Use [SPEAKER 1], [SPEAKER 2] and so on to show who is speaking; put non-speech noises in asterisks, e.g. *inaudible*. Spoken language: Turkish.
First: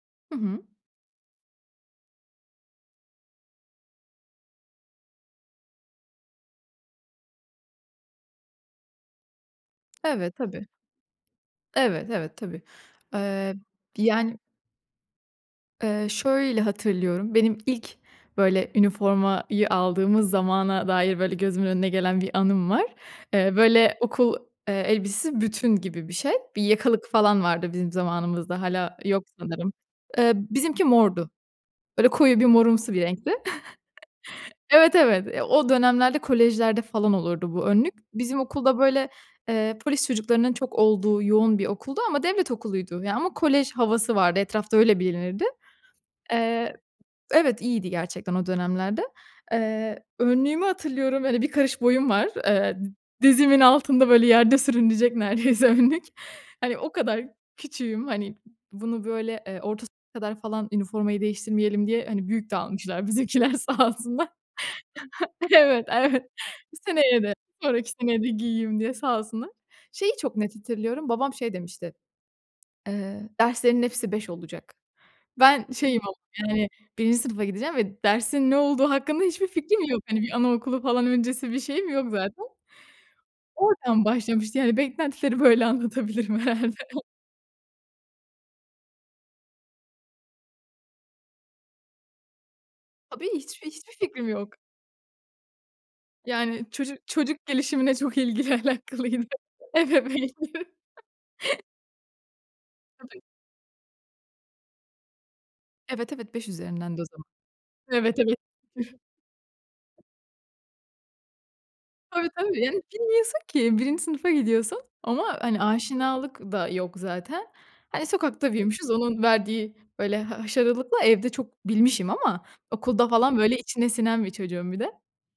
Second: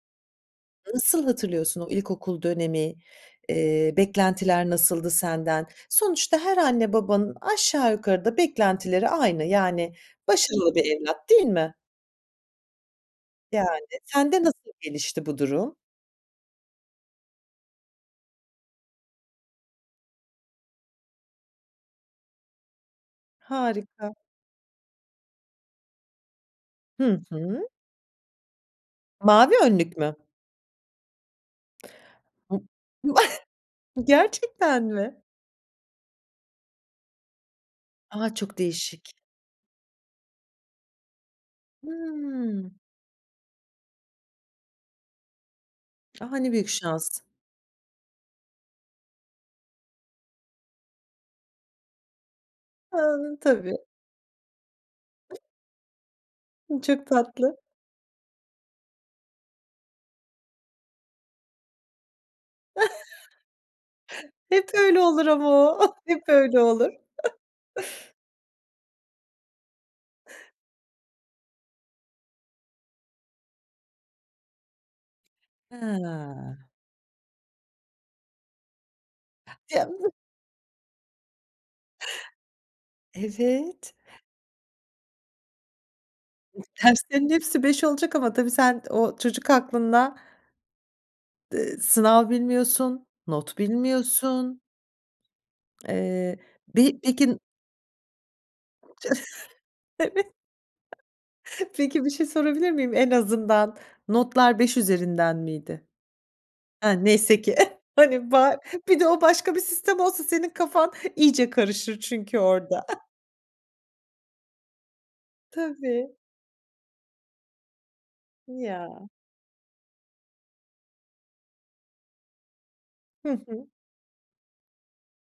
[SPEAKER 1] Hı hı.
[SPEAKER 2] Nasıl hatırlıyorsun o ilkokul dönemi? Eee, beklentiler nasıldı senden? Sonuçta her anne, babanın aşağı yukarı da beklentileri aynı. Yani
[SPEAKER 1] Evet. Tabii.
[SPEAKER 2] başarılı bir evlat, değil mi?
[SPEAKER 1] Evet, evet, tabii. Eee,
[SPEAKER 2] Yani.
[SPEAKER 1] yani
[SPEAKER 2] Sende nasıl gelişti bu durum?
[SPEAKER 1] eee, şöyle hatırlıyorum; benim ilk böyle üniformayı aldığımız zamana dair böyle gözümün önüne gelen bir anım var. Eee, böyle
[SPEAKER 2] Harika.
[SPEAKER 1] okul, eee, elbisesi bütün gibi bir şey. Bir yakalık
[SPEAKER 2] Hı
[SPEAKER 1] falan
[SPEAKER 2] hı.
[SPEAKER 1] vardı bizim zamanımızda, hâlâ yok
[SPEAKER 2] Mavi
[SPEAKER 1] sanırım.
[SPEAKER 2] önlük mü?
[SPEAKER 1] Eee, bizimki mordu. Böyle koyu bir
[SPEAKER 2] *unintelligible*
[SPEAKER 1] morumsu bir renkti.
[SPEAKER 2] *chuckles*
[SPEAKER 1] *chuckles*
[SPEAKER 2] Gerçekten
[SPEAKER 1] Evet,
[SPEAKER 2] mi?
[SPEAKER 1] evet. Eee, o dönemlerde kolejlerde falan olurdu bu önlük.
[SPEAKER 2] A!
[SPEAKER 1] Bizim
[SPEAKER 2] Çok
[SPEAKER 1] okul da böyle,
[SPEAKER 2] değişik.
[SPEAKER 1] eee, polis çocuklarının çok olduğu yoğun bir okuldu. Ama devlet
[SPEAKER 2] Hıı.
[SPEAKER 1] okuluydu. Ya, ama kolej havası vardı etrafta öyle bilinirdi.
[SPEAKER 2] A! Ne büyük
[SPEAKER 1] Eee
[SPEAKER 2] şans.
[SPEAKER 1] Evet, iyiydi gerçekten o dönemlerde. Eee, önlüğümü hatırlıyorum. Böyle 1 karış boyum var. Eee, di
[SPEAKER 2] A!
[SPEAKER 1] dizimin
[SPEAKER 2] Tabii.
[SPEAKER 1] altında böyle yerde sürünecek neredeyse önlük. Hani,
[SPEAKER 2] Hı,
[SPEAKER 1] o
[SPEAKER 2] çok
[SPEAKER 1] kadar
[SPEAKER 2] tatlı.
[SPEAKER 1] küçüğüm. Hani, bunu böyle, eee, orta sınıfa kadar falan üniformayı değiştirmeyelim diye, hani, büyük de almışlar
[SPEAKER 2] *chuckles*
[SPEAKER 1] bizimkiler sağ olsunlar.
[SPEAKER 2] Hep öyle olur ama o.
[SPEAKER 1] Evet,
[SPEAKER 2] Hep
[SPEAKER 1] evet.
[SPEAKER 2] öyle olur.
[SPEAKER 1] Seneye de,
[SPEAKER 2] *chuckles*
[SPEAKER 1] sonraki seneye de giyeyim diye sağ olsunlar. Şeyi çok net hatırlıyorum. Babam şey demişti: "Eee, derslerinin hepsi 5 olacak." Ben şeyim ama,
[SPEAKER 2] He.
[SPEAKER 1] yani, 1'inci sınıfa gideceğim ve dersin ne olduğu hakkında hiçbir fikrim yok.
[SPEAKER 2] *unintelligible*
[SPEAKER 1] Hani, bir anaokulu falan öncesi bir şeyim yok zaten.
[SPEAKER 2] Evet.
[SPEAKER 1] Oradan başlamıştı, yani, beklentileri böyle anlatabilirim herhâlde.
[SPEAKER 2] Derslerin hepsi 5 olacak ama tabii, sen o çocuk aklınla, d ııı, sınav bilmiyorsun,
[SPEAKER 1] Tabii,
[SPEAKER 2] not
[SPEAKER 1] hiçbir hiçbir fikrim yok.
[SPEAKER 2] bilmiyorsun... Eee,
[SPEAKER 1] Yani,
[SPEAKER 2] bir
[SPEAKER 1] çocuk
[SPEAKER 2] peki
[SPEAKER 1] çocuk gelişimine çok ilgili
[SPEAKER 2] *chuckles*
[SPEAKER 1] alakalıydı ebeveynim. *chuckles*
[SPEAKER 2] Evet. *chuckles* Peki, bir şey sorabilir miyim? En
[SPEAKER 1] *unintelligible*
[SPEAKER 2] azından, notlar 5 üzerinden miydi?
[SPEAKER 1] Evet, evet, 5
[SPEAKER 2] Ha,
[SPEAKER 1] üzerindendi o zaman.
[SPEAKER 2] neyse ki *chuckles*
[SPEAKER 1] Evet,
[SPEAKER 2] hani,
[SPEAKER 1] evet.
[SPEAKER 2] var, bir
[SPEAKER 1] *chuckles*
[SPEAKER 2] de o başka bir sistem olsa senin kafan iyice karışır
[SPEAKER 1] Tabii,
[SPEAKER 2] çünkü
[SPEAKER 1] tabii. Yani,
[SPEAKER 2] orada. *chuckles*
[SPEAKER 1] bilmiyorsun ki 1'inci sınıfa gidiyorsun. Ama hani,
[SPEAKER 2] Tabii.
[SPEAKER 1] aşinalık da yok zaten. Hani, sokakta büyümüşüz;
[SPEAKER 2] Ya.
[SPEAKER 1] onun verdiği böyle ha haşarılıkla; evde çok bilmişim ama, okulda
[SPEAKER 2] Hı
[SPEAKER 1] falan böyle
[SPEAKER 2] hı.
[SPEAKER 1] içine sinen bir çocuğum bir de.